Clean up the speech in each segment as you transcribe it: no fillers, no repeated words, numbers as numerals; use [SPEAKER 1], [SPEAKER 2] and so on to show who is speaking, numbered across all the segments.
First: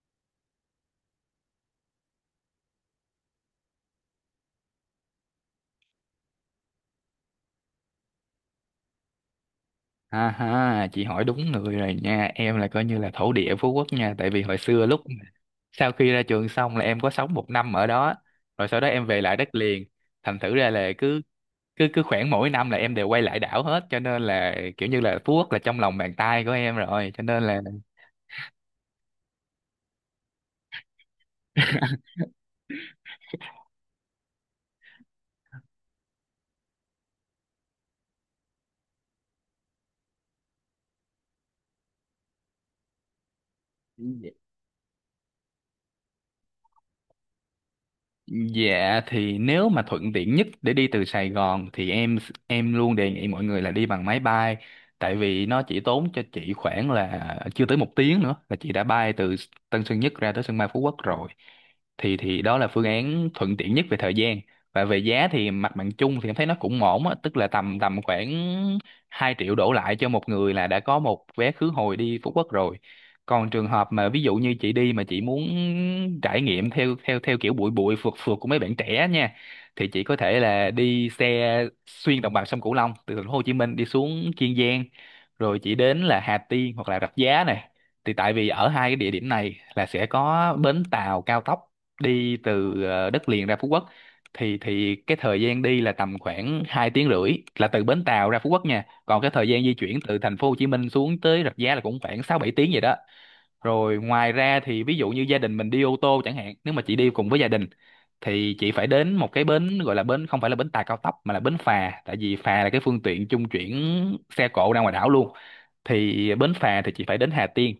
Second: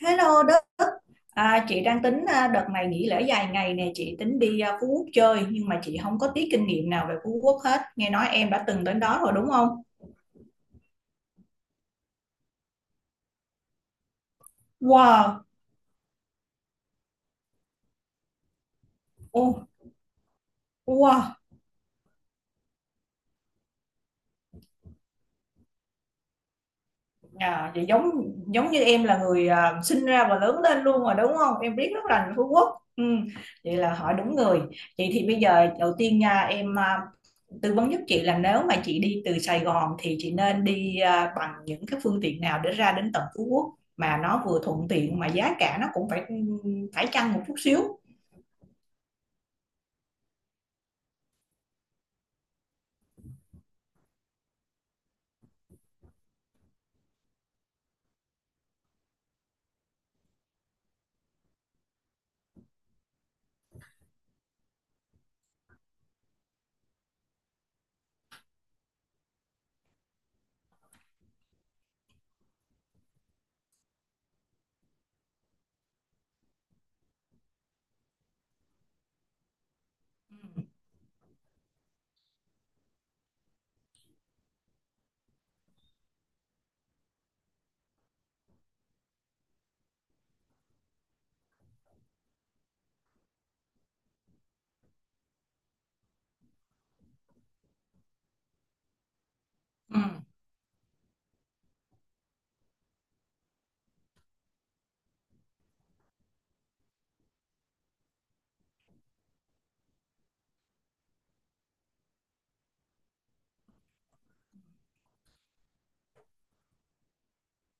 [SPEAKER 1] Hello Đức, chị đang tính, đợt này nghỉ lễ dài ngày nè. Chị tính đi, Phú Quốc chơi, nhưng mà chị không có tí kinh nghiệm nào về Phú Quốc hết. Nghe nói em đã từng đến đó rồi đúng không?
[SPEAKER 2] Ha ha Chị hỏi đúng người rồi nha, em là coi như là thổ địa Phú Quốc nha, tại vì hồi xưa lúc
[SPEAKER 1] Wow.
[SPEAKER 2] sau khi ra trường xong là em có sống một năm ở đó, rồi sau đó em về lại đất
[SPEAKER 1] Oh.
[SPEAKER 2] liền. Thành thử ra là cứ
[SPEAKER 1] Wow.
[SPEAKER 2] cứ cứ khoảng mỗi năm là em đều quay lại đảo hết, cho nên là kiểu như là Phú Quốc là trong lòng bàn tay của em rồi, cho nên là
[SPEAKER 1] À, vậy giống giống như em là người, sinh ra và lớn lên luôn rồi đúng không? Em biết rất là Phú Quốc. Ừ, vậy là hỏi đúng người. Vậy thì bây giờ đầu tiên nha em, tư vấn giúp chị là nếu mà chị đi từ Sài Gòn thì chị nên đi, bằng những cái phương tiện nào để ra đến tận Phú Quốc mà nó vừa thuận tiện mà giá cả nó cũng phải phải chăng một chút xíu.
[SPEAKER 2] Dạ thì nếu mà thuận tiện nhất để đi từ Sài Gòn thì em luôn đề nghị mọi người là đi bằng máy bay, tại vì nó chỉ tốn cho chị khoảng là chưa tới 1 tiếng nữa là chị đã bay từ Tân Sơn Nhất ra tới sân bay Phú Quốc rồi. Thì đó là phương án thuận tiện nhất về thời gian. Và về giá thì mặt bằng chung thì em thấy nó cũng ổn á, tức là tầm tầm khoảng 2 triệu đổ lại cho một người là đã có một vé khứ hồi đi Phú Quốc rồi. Còn trường hợp mà ví dụ như chị đi mà chị muốn trải nghiệm theo theo theo kiểu bụi bụi phượt phượt của mấy bạn trẻ nha, thì chị có thể
[SPEAKER 1] Ừ.
[SPEAKER 2] là đi xe xuyên đồng bằng sông Cửu Long từ thành phố Hồ Chí Minh đi xuống Kiên Giang, rồi chị đến là Hà Tiên hoặc là Rạch Giá này. Thì tại vì ở hai cái địa điểm này là sẽ có bến tàu cao tốc đi từ đất liền ra Phú Quốc. Thì cái thời gian đi là tầm khoảng 2 tiếng rưỡi là từ bến tàu ra Phú Quốc nha. Còn cái thời gian di
[SPEAKER 1] Ừ.
[SPEAKER 2] chuyển từ thành phố Hồ Chí Minh xuống tới Rạch Giá là cũng khoảng 6-7 tiếng vậy đó. Rồi ngoài ra thì ví dụ như gia đình mình đi ô tô chẳng hạn, nếu mà chị đi cùng với gia đình thì chị phải đến một cái bến, gọi là bến không phải là bến tàu cao tốc mà là bến phà, tại vì phà là cái phương tiện trung chuyển xe cộ ra ngoài đảo luôn. Thì bến phà thì chị phải đến Hà Tiên,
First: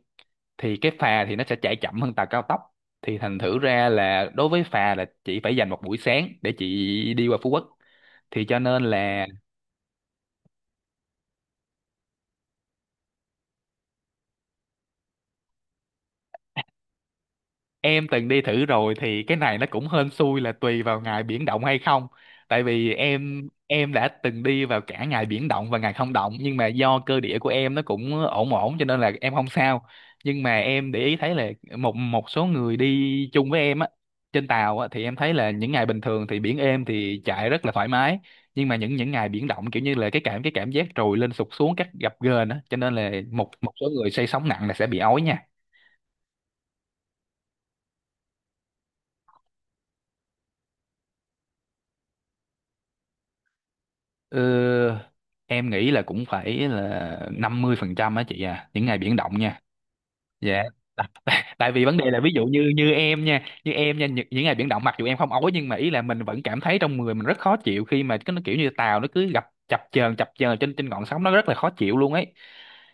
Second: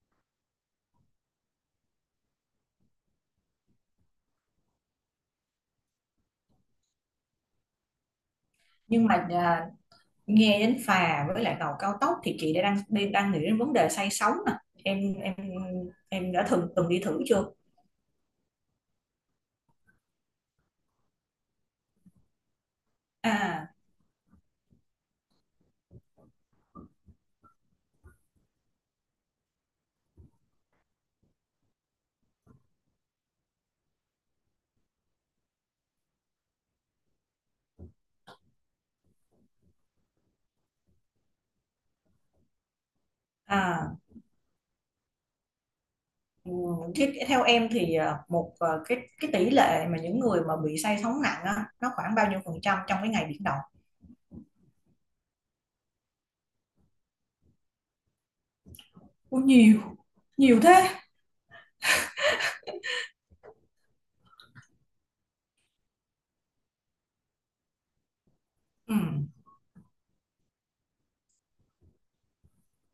[SPEAKER 2] thì cái phà thì nó sẽ chạy chậm hơn tàu cao tốc. Thì thành thử ra là đối với phà là chị phải dành một buổi sáng để chị đi qua Phú Quốc. Thì cho nên
[SPEAKER 1] Nhưng
[SPEAKER 2] là
[SPEAKER 1] mà, nghe đến phà với lại tàu cao tốc thì chị đã đang nghĩ đến vấn đề say sóng nè. em em em đã từng từng đi thử chưa?
[SPEAKER 2] em từng đi thử rồi, thì cái này nó cũng hên xui là tùy vào ngày biển động hay không. Tại vì em
[SPEAKER 1] À.
[SPEAKER 2] em đã từng đi vào cả ngày biển động và ngày không động, nhưng mà do cơ địa của em nó cũng ổn ổn cho nên là em không sao. Nhưng mà em để ý thấy là một một số người đi chung với em á, trên tàu á, thì em thấy là những ngày bình thường thì biển êm thì chạy rất là thoải mái. Nhưng mà những ngày biển động kiểu như là cái cảm giác trồi lên sụt xuống các gập ghềnh á, cho nên là một một số
[SPEAKER 1] À.
[SPEAKER 2] người say sóng nặng là sẽ bị ói nha.
[SPEAKER 1] Ừ, thế theo em thì, một, cái tỷ lệ mà những người mà bị say sóng nặng á, nó khoảng bao nhiêu phần trăm trong cái ngày biển động?
[SPEAKER 2] Ờ, em nghĩ là cũng phải là 50% á chị à, những ngày biển động
[SPEAKER 1] Ủa,
[SPEAKER 2] nha.
[SPEAKER 1] nhiều, nhiều
[SPEAKER 2] Dạ.
[SPEAKER 1] thế?
[SPEAKER 2] Tại Tại vì vấn đề là ví dụ như như em nha, những ngày biển động mặc dù em không ói, nhưng mà ý là mình vẫn cảm thấy trong người mình rất khó chịu khi mà cái nó kiểu như
[SPEAKER 1] Ừ.
[SPEAKER 2] tàu nó cứ gặp chập chờn trên trên ngọn sóng nó rất là khó chịu luôn ấy.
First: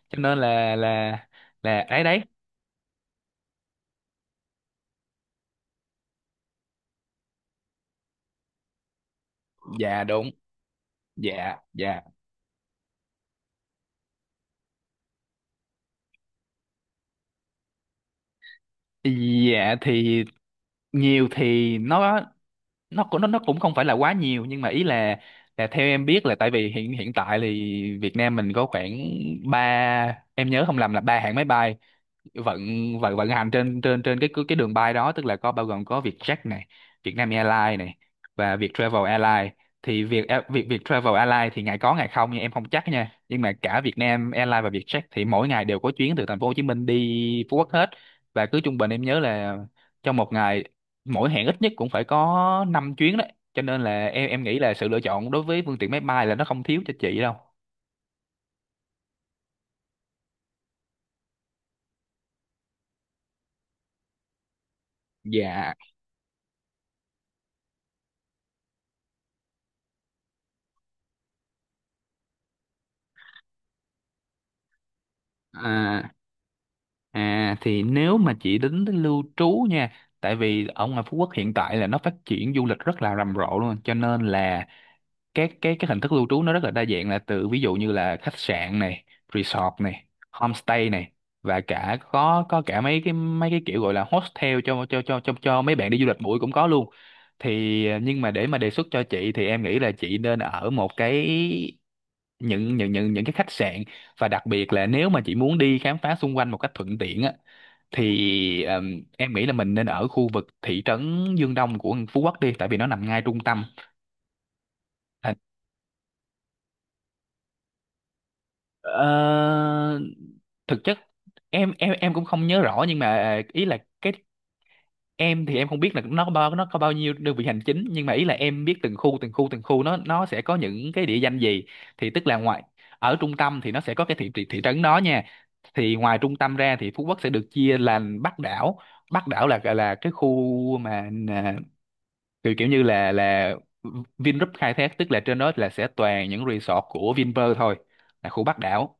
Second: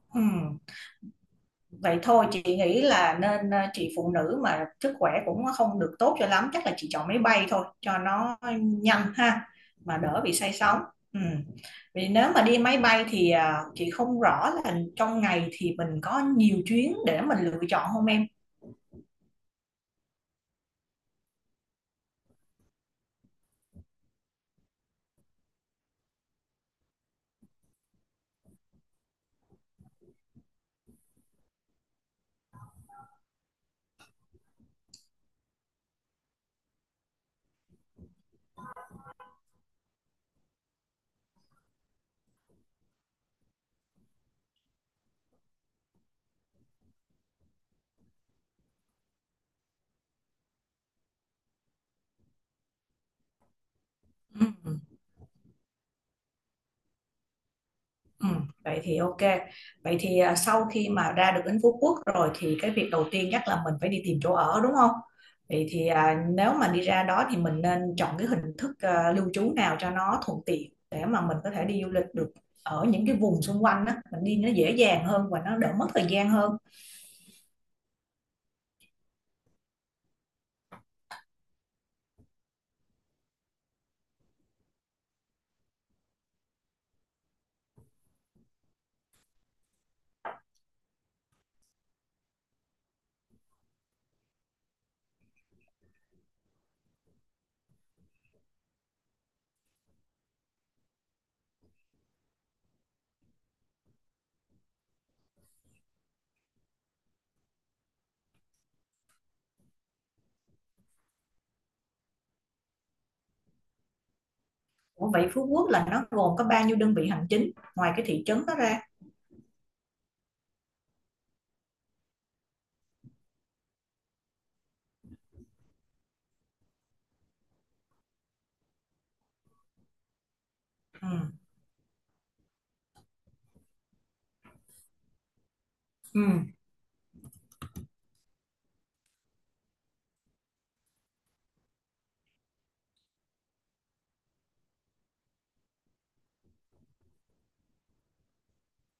[SPEAKER 2] Cho
[SPEAKER 1] Ừ.
[SPEAKER 2] nên là
[SPEAKER 1] Vậy
[SPEAKER 2] đấy đấy.
[SPEAKER 1] thôi chị nghĩ là nên, chị phụ nữ mà sức khỏe cũng không được tốt cho lắm, chắc là chị chọn máy bay thôi cho nó nhanh ha, mà
[SPEAKER 2] Dạ
[SPEAKER 1] đỡ
[SPEAKER 2] đúng.
[SPEAKER 1] bị say sóng. Ừ.
[SPEAKER 2] Dạ dạ.
[SPEAKER 1] Vì nếu mà đi máy bay thì, chị không rõ là trong ngày thì mình có nhiều chuyến để mình lựa chọn không em?
[SPEAKER 2] Dạ thì nhiều thì nó cũng cũng không phải là quá nhiều, nhưng mà ý là theo em biết là tại vì hiện hiện tại thì Việt Nam mình có khoảng ba, em nhớ không lầm là ba hãng máy bay vận vận vận hành trên trên trên cái đường bay đó, tức là có bao gồm có Vietjet này, Vietnam Airlines này và Vietravel Airlines. Thì việc việc Vietravel Airlines thì ngày có ngày không, nhưng em không chắc nha, nhưng mà cả Vietnam Airlines và Vietjet thì mỗi ngày đều có chuyến từ thành phố Hồ Chí Minh đi Phú Quốc hết. Và cứ trung bình em nhớ là trong một ngày mỗi hẹn ít nhất cũng phải có 5 chuyến đấy, cho nên là em nghĩ là
[SPEAKER 1] Ừ.
[SPEAKER 2] sự lựa chọn đối với phương tiện máy bay là nó không thiếu cho chị đâu.
[SPEAKER 1] Ừ, vậy thì ok. Vậy thì, sau khi mà ra được đến Phú Quốc rồi thì cái việc đầu tiên chắc là mình phải đi tìm chỗ ở đúng không? Vậy
[SPEAKER 2] Dạ.
[SPEAKER 1] thì, nếu mà đi ra đó thì mình nên chọn cái hình thức, lưu trú nào cho nó thuận tiện để mà mình có thể đi du lịch được ở những cái vùng xung quanh đó, mình đi nó dễ dàng hơn và nó đỡ mất thời
[SPEAKER 2] à,
[SPEAKER 1] gian hơn.
[SPEAKER 2] À thì nếu mà chị tính tới lưu trú nha, tại vì ở ngoài Phú Quốc hiện tại là nó phát triển du lịch rất là rầm rộ luôn, cho nên là các cái hình thức lưu trú nó rất là đa dạng, là từ ví dụ như là khách sạn này, resort này, homestay này, và cả có cả mấy cái kiểu gọi là hostel cho mấy bạn đi du lịch bụi cũng có luôn. Thì nhưng mà để mà đề xuất cho chị thì em nghĩ là chị nên ở một cái những cái khách sạn, và đặc biệt là nếu mà chị muốn đi khám phá xung quanh một cách thuận tiện á, thì em nghĩ là mình nên ở khu vực thị trấn Dương Đông của Phú Quốc đi, tại vì nó nằm ngay trung tâm.
[SPEAKER 1] Ủa vậy
[SPEAKER 2] À,
[SPEAKER 1] Phú Quốc là nó gồm có bao nhiêu đơn vị hành chính ngoài cái thị trấn đó ra?
[SPEAKER 2] Ờ, thực chất em cũng không nhớ rõ, nhưng mà ý là cái em thì em không biết là nó có bao nhiêu đơn vị hành chính, nhưng mà ý là em biết từng khu nó sẽ có những cái
[SPEAKER 1] Ừ.
[SPEAKER 2] địa danh gì. Thì tức là ngoài ở trung tâm thì nó sẽ có cái thị thị, thị trấn đó nha. Thì ngoài
[SPEAKER 1] Ừ.
[SPEAKER 2] trung tâm ra thì Phú Quốc sẽ được chia làm Bắc đảo. Bắc đảo là cái khu mà kiểu kiểu như là Vingroup khai thác, tức là trên đó là sẽ toàn những resort của Vinpearl thôi, là khu Bắc đảo.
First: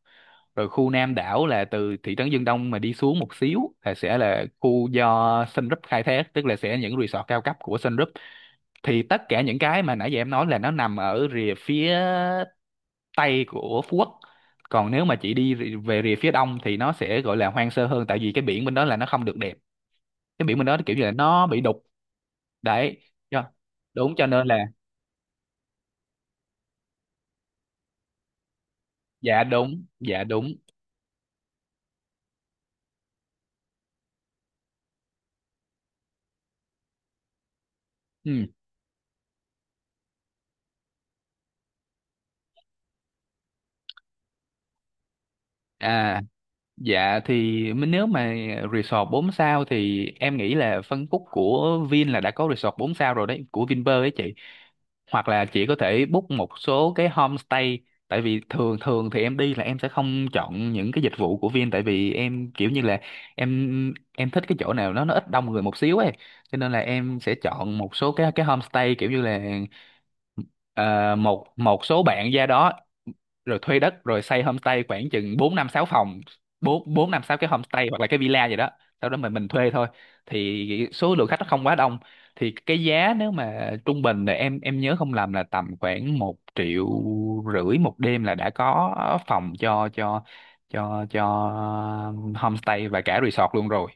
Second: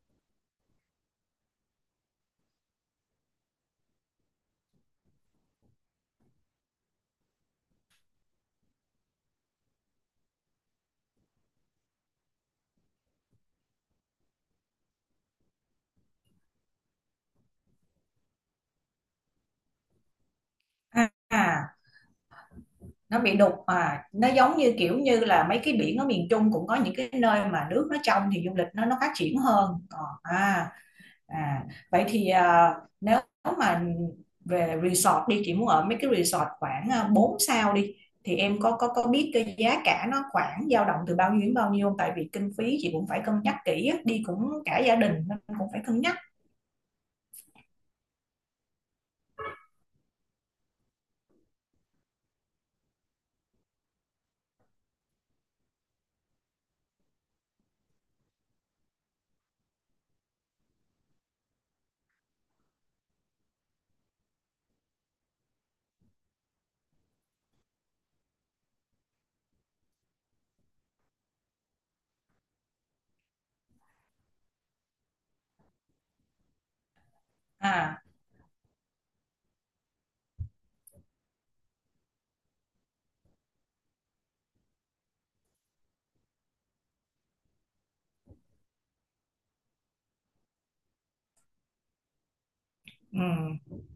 [SPEAKER 2] Rồi khu Nam đảo là từ thị trấn Dương Đông mà đi xuống một xíu là sẽ là khu do Sun Group khai thác, tức là sẽ những resort cao cấp của Sun Group. Thì tất cả những cái mà nãy giờ em nói là nó nằm ở rìa phía tây của Phú Quốc. Còn nếu mà chị đi về rìa phía đông thì nó sẽ gọi là hoang sơ hơn, tại vì cái biển bên đó là nó không được đẹp, cái biển bên đó kiểu như là nó bị
[SPEAKER 1] À.
[SPEAKER 2] đục đấy.
[SPEAKER 1] Nó bị
[SPEAKER 2] cho-
[SPEAKER 1] đục mà
[SPEAKER 2] Đúng, cho
[SPEAKER 1] nó
[SPEAKER 2] nên
[SPEAKER 1] giống
[SPEAKER 2] là
[SPEAKER 1] như kiểu như là mấy cái biển ở miền Trung, cũng có những cái nơi mà nước nó trong thì du lịch nó phát triển
[SPEAKER 2] dạ
[SPEAKER 1] hơn,
[SPEAKER 2] đúng,
[SPEAKER 1] còn
[SPEAKER 2] dạ đúng.
[SPEAKER 1] à. À vậy thì, nếu mà về resort đi, chị muốn ở mấy cái resort khoảng, 4 sao đi,
[SPEAKER 2] Ừ.
[SPEAKER 1] thì em có biết cái giá cả nó khoảng dao động từ bao nhiêu đến bao nhiêu không? Tại vì kinh phí chị cũng phải cân nhắc kỹ á, đi cũng cả gia đình nên cũng phải cân nhắc.
[SPEAKER 2] À. Dạ thì nếu mà resort 4 sao thì em nghĩ là phân khúc của Vin là đã có resort 4 sao rồi đấy, của Vinpearl ấy chị. Hoặc là chị có thể book một số cái homestay, tại vì thường thường thì em đi là em sẽ không chọn những cái dịch vụ của Vin, tại vì em kiểu như là em thích cái chỗ nào nó ít đông người một xíu ấy. Cho nên là em sẽ chọn một số cái homestay kiểu như là ờ, một một số bạn ra đó, rồi thuê đất rồi xây homestay khoảng chừng bốn năm sáu phòng, bốn bốn năm sáu cái homestay hoặc
[SPEAKER 1] À.
[SPEAKER 2] là cái villa gì đó, sau đó mình thuê thôi, thì số lượng khách nó không quá đông. Thì cái giá nếu mà trung bình là em nhớ không lầm là tầm khoảng 1,5 triệu một đêm là đã có phòng cho homestay và
[SPEAKER 1] Ừ.
[SPEAKER 2] cả resort luôn rồi.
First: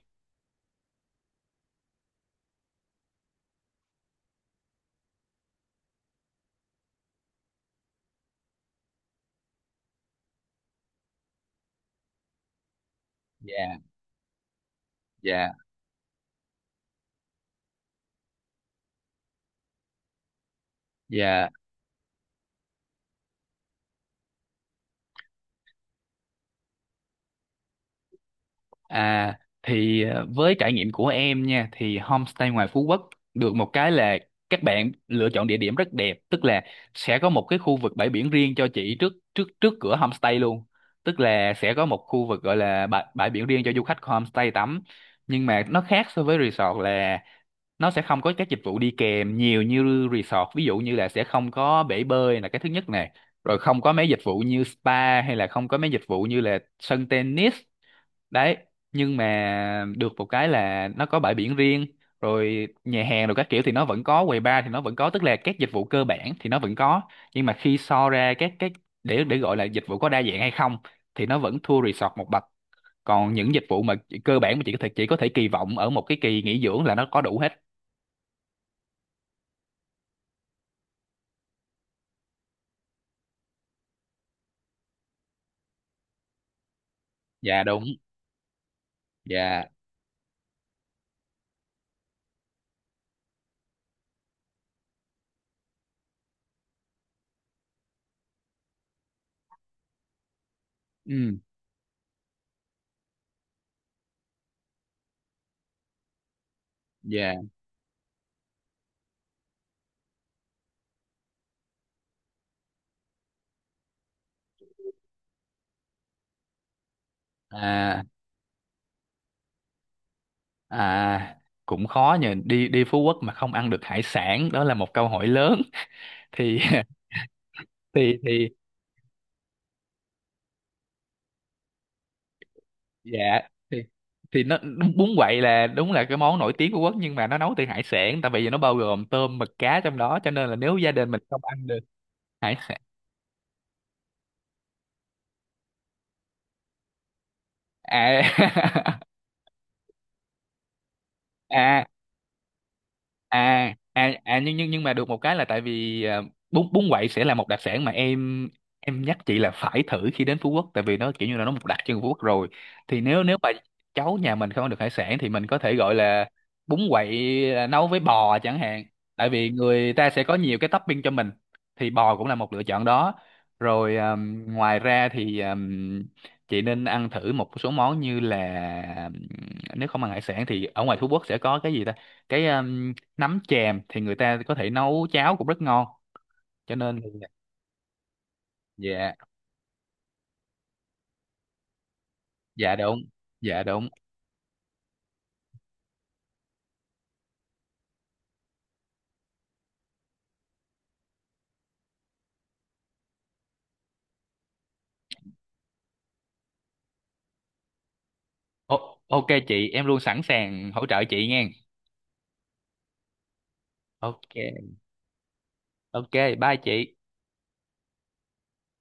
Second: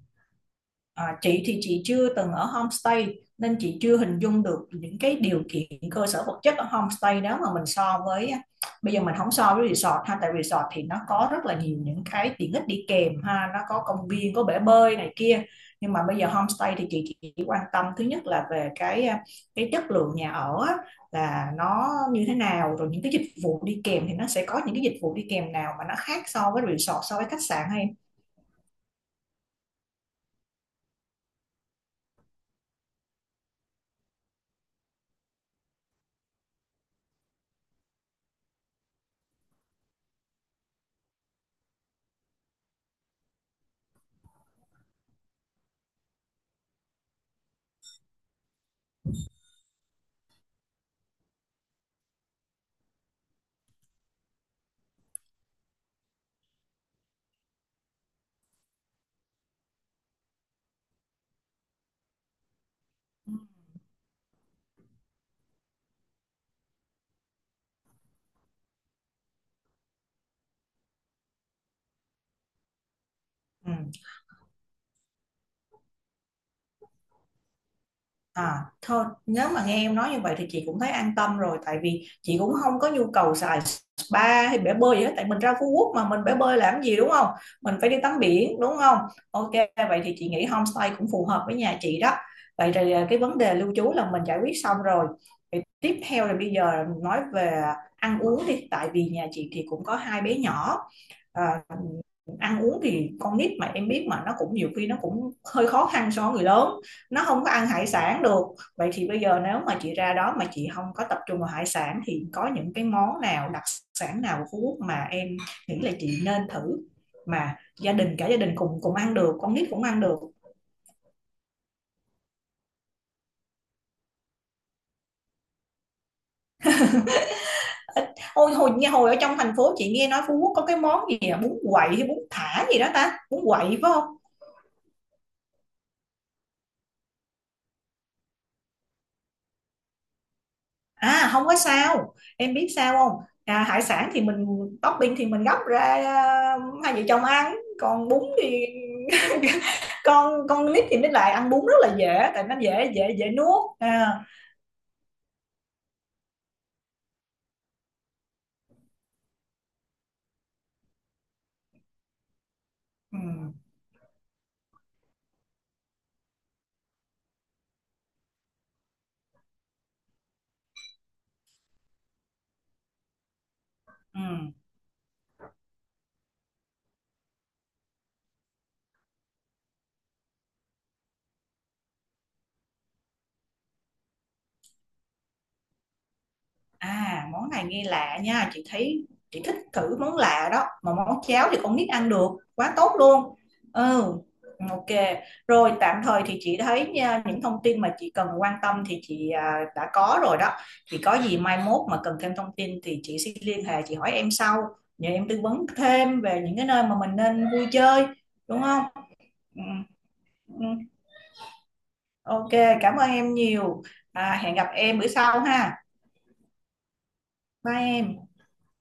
[SPEAKER 1] À, chị thì chị chưa từng ở homestay nên chị chưa hình dung được những cái điều kiện cơ sở vật chất ở homestay đó, mà mình so với, bây giờ mình không so với resort ha, tại resort thì nó có rất là nhiều những cái tiện ích đi kèm ha, nó
[SPEAKER 2] Dạ.
[SPEAKER 1] có công viên, có bể bơi này kia.
[SPEAKER 2] Dạ.
[SPEAKER 1] Nhưng mà bây giờ homestay thì chị chỉ quan tâm thứ nhất là về cái, cái chất lượng nhà ở á,
[SPEAKER 2] Dạ.
[SPEAKER 1] là nó như thế nào. Rồi những cái dịch vụ đi kèm thì nó sẽ có những cái dịch vụ đi kèm nào mà nó khác so với resort, so với khách sạn hay?
[SPEAKER 2] À thì với trải nghiệm của em nha, thì homestay ngoài Phú Quốc được một cái là các bạn lựa chọn địa điểm rất đẹp, tức là sẽ có một cái khu vực bãi biển riêng cho chị trước trước trước cửa homestay luôn. Tức là sẽ có một khu vực gọi là bãi biển riêng cho du khách của homestay tắm. Nhưng mà nó khác so với resort là nó sẽ không có các dịch vụ đi kèm nhiều như resort, ví dụ như là sẽ không có bể bơi là cái thứ nhất nè, rồi không có mấy dịch vụ như spa, hay là không có mấy dịch vụ như là sân tennis đấy. Nhưng mà được một cái là nó có bãi biển riêng, rồi nhà hàng rồi các kiểu thì nó vẫn có, quầy bar thì nó vẫn có, tức là các dịch vụ cơ bản thì nó vẫn có. Nhưng mà khi so ra các cái, để gọi là dịch vụ có đa dạng hay không, thì nó vẫn thua resort một bậc. Còn những dịch
[SPEAKER 1] Ừ.
[SPEAKER 2] vụ mà cơ bản mà chỉ có thể kỳ vọng ở một cái kỳ nghỉ dưỡng là nó có đủ hết.
[SPEAKER 1] À, thôi nếu mà nghe em nói như vậy thì chị cũng thấy an tâm rồi, tại vì chị cũng không có nhu cầu xài spa hay bể bơi gì hết. Tại mình ra Phú Quốc mà mình bể bơi làm gì đúng không,
[SPEAKER 2] Dạ
[SPEAKER 1] mình
[SPEAKER 2] đúng.
[SPEAKER 1] phải đi tắm biển đúng không. Ok,
[SPEAKER 2] Dạ.
[SPEAKER 1] vậy thì chị nghĩ homestay cũng phù hợp với nhà chị đó. Vậy thì, cái vấn đề lưu trú là mình giải quyết xong rồi. Vậy tiếp theo là bây giờ nói về ăn uống đi, tại vì nhà chị thì cũng có hai bé nhỏ.
[SPEAKER 2] Ừ.
[SPEAKER 1] à, Ăn uống thì con nít mà em biết mà, nó cũng nhiều khi nó cũng hơi khó khăn so với người lớn, nó
[SPEAKER 2] Dạ.
[SPEAKER 1] không có ăn hải sản được. Vậy thì bây giờ nếu mà chị ra đó mà chị không có tập trung vào hải sản thì có những cái món nào đặc sản nào của Phú Quốc mà em nghĩ là chị nên thử, mà gia
[SPEAKER 2] à
[SPEAKER 1] đình cả gia đình cùng cùng ăn được, con nít cũng ăn được?
[SPEAKER 2] à Cũng khó nhờ, đi đi Phú Quốc mà không ăn được hải sản, đó là một câu hỏi lớn. thì
[SPEAKER 1] Ít-
[SPEAKER 2] thì
[SPEAKER 1] Ôi hồi nghe, hồi ở trong thành phố chị nghe nói Phú Quốc có cái món gì à? Bún quậy hay bún thả gì đó ta,
[SPEAKER 2] Dạ
[SPEAKER 1] bún quậy
[SPEAKER 2] thì
[SPEAKER 1] phải không?
[SPEAKER 2] nó đúng, bún quậy là đúng là cái món nổi tiếng của Quốc, nhưng mà nó nấu từ hải sản, tại vì nó bao gồm tôm mực cá trong đó, cho nên là nếu gia đình mình
[SPEAKER 1] À
[SPEAKER 2] không
[SPEAKER 1] không có
[SPEAKER 2] ăn được
[SPEAKER 1] sao. Em
[SPEAKER 2] hải
[SPEAKER 1] biết
[SPEAKER 2] sản.
[SPEAKER 1] sao không, hải sản thì mình topping thì mình gấp ra, hai vợ chồng ăn. Còn bún thì
[SPEAKER 2] à,
[SPEAKER 1] con nít thì mới lại ăn bún rất
[SPEAKER 2] à
[SPEAKER 1] là dễ, tại nó dễ dễ dễ nuốt. À.
[SPEAKER 2] À, nhưng mà được một cái là tại vì bún bún quậy sẽ là một đặc sản mà em nhắc chị là phải thử khi đến Phú Quốc, tại vì nó kiểu như là nó một đặc trưng của Phú Quốc rồi. Thì
[SPEAKER 1] Ừ.
[SPEAKER 2] nếu nếu mà cháu nhà mình không ăn được hải sản thì mình có thể gọi là bún quậy, nấu với bò chẳng hạn, tại vì người ta sẽ có nhiều cái topping cho mình, thì bò cũng là một lựa chọn đó. Rồi
[SPEAKER 1] Ừ.
[SPEAKER 2] ngoài ra thì chị nên ăn thử một số món như là, nếu không ăn hải sản thì ở ngoài Phú Quốc sẽ có cái gì ta, cái nấm chèm thì người ta có thể nấu cháo cũng rất ngon, cho nên. Ừ.
[SPEAKER 1] À, món này nghe lạ nha, chị thấy
[SPEAKER 2] Dạ.
[SPEAKER 1] chị thích thử món lạ đó, mà món cháo thì con nít ăn được, quá
[SPEAKER 2] Dạ
[SPEAKER 1] tốt
[SPEAKER 2] đúng.
[SPEAKER 1] luôn.
[SPEAKER 2] Dạ đúng.
[SPEAKER 1] Ừ, ok. Rồi tạm thời thì chị thấy nha, những thông tin mà chị cần quan tâm thì chị, đã có rồi đó. Thì có gì mai mốt mà cần thêm thông tin thì chị sẽ liên hệ chị hỏi em sau, nhờ em tư vấn thêm về những cái nơi mà mình nên vui chơi, đúng không?
[SPEAKER 2] Ô, ok
[SPEAKER 1] Ừ,
[SPEAKER 2] chị, em luôn sẵn
[SPEAKER 1] ừ.
[SPEAKER 2] sàng hỗ trợ chị nha.
[SPEAKER 1] Ok, cảm ơn em nhiều.
[SPEAKER 2] Ok.
[SPEAKER 1] À, hẹn gặp em bữa sau ha.
[SPEAKER 2] Ok. Bye chị.
[SPEAKER 1] Bye em.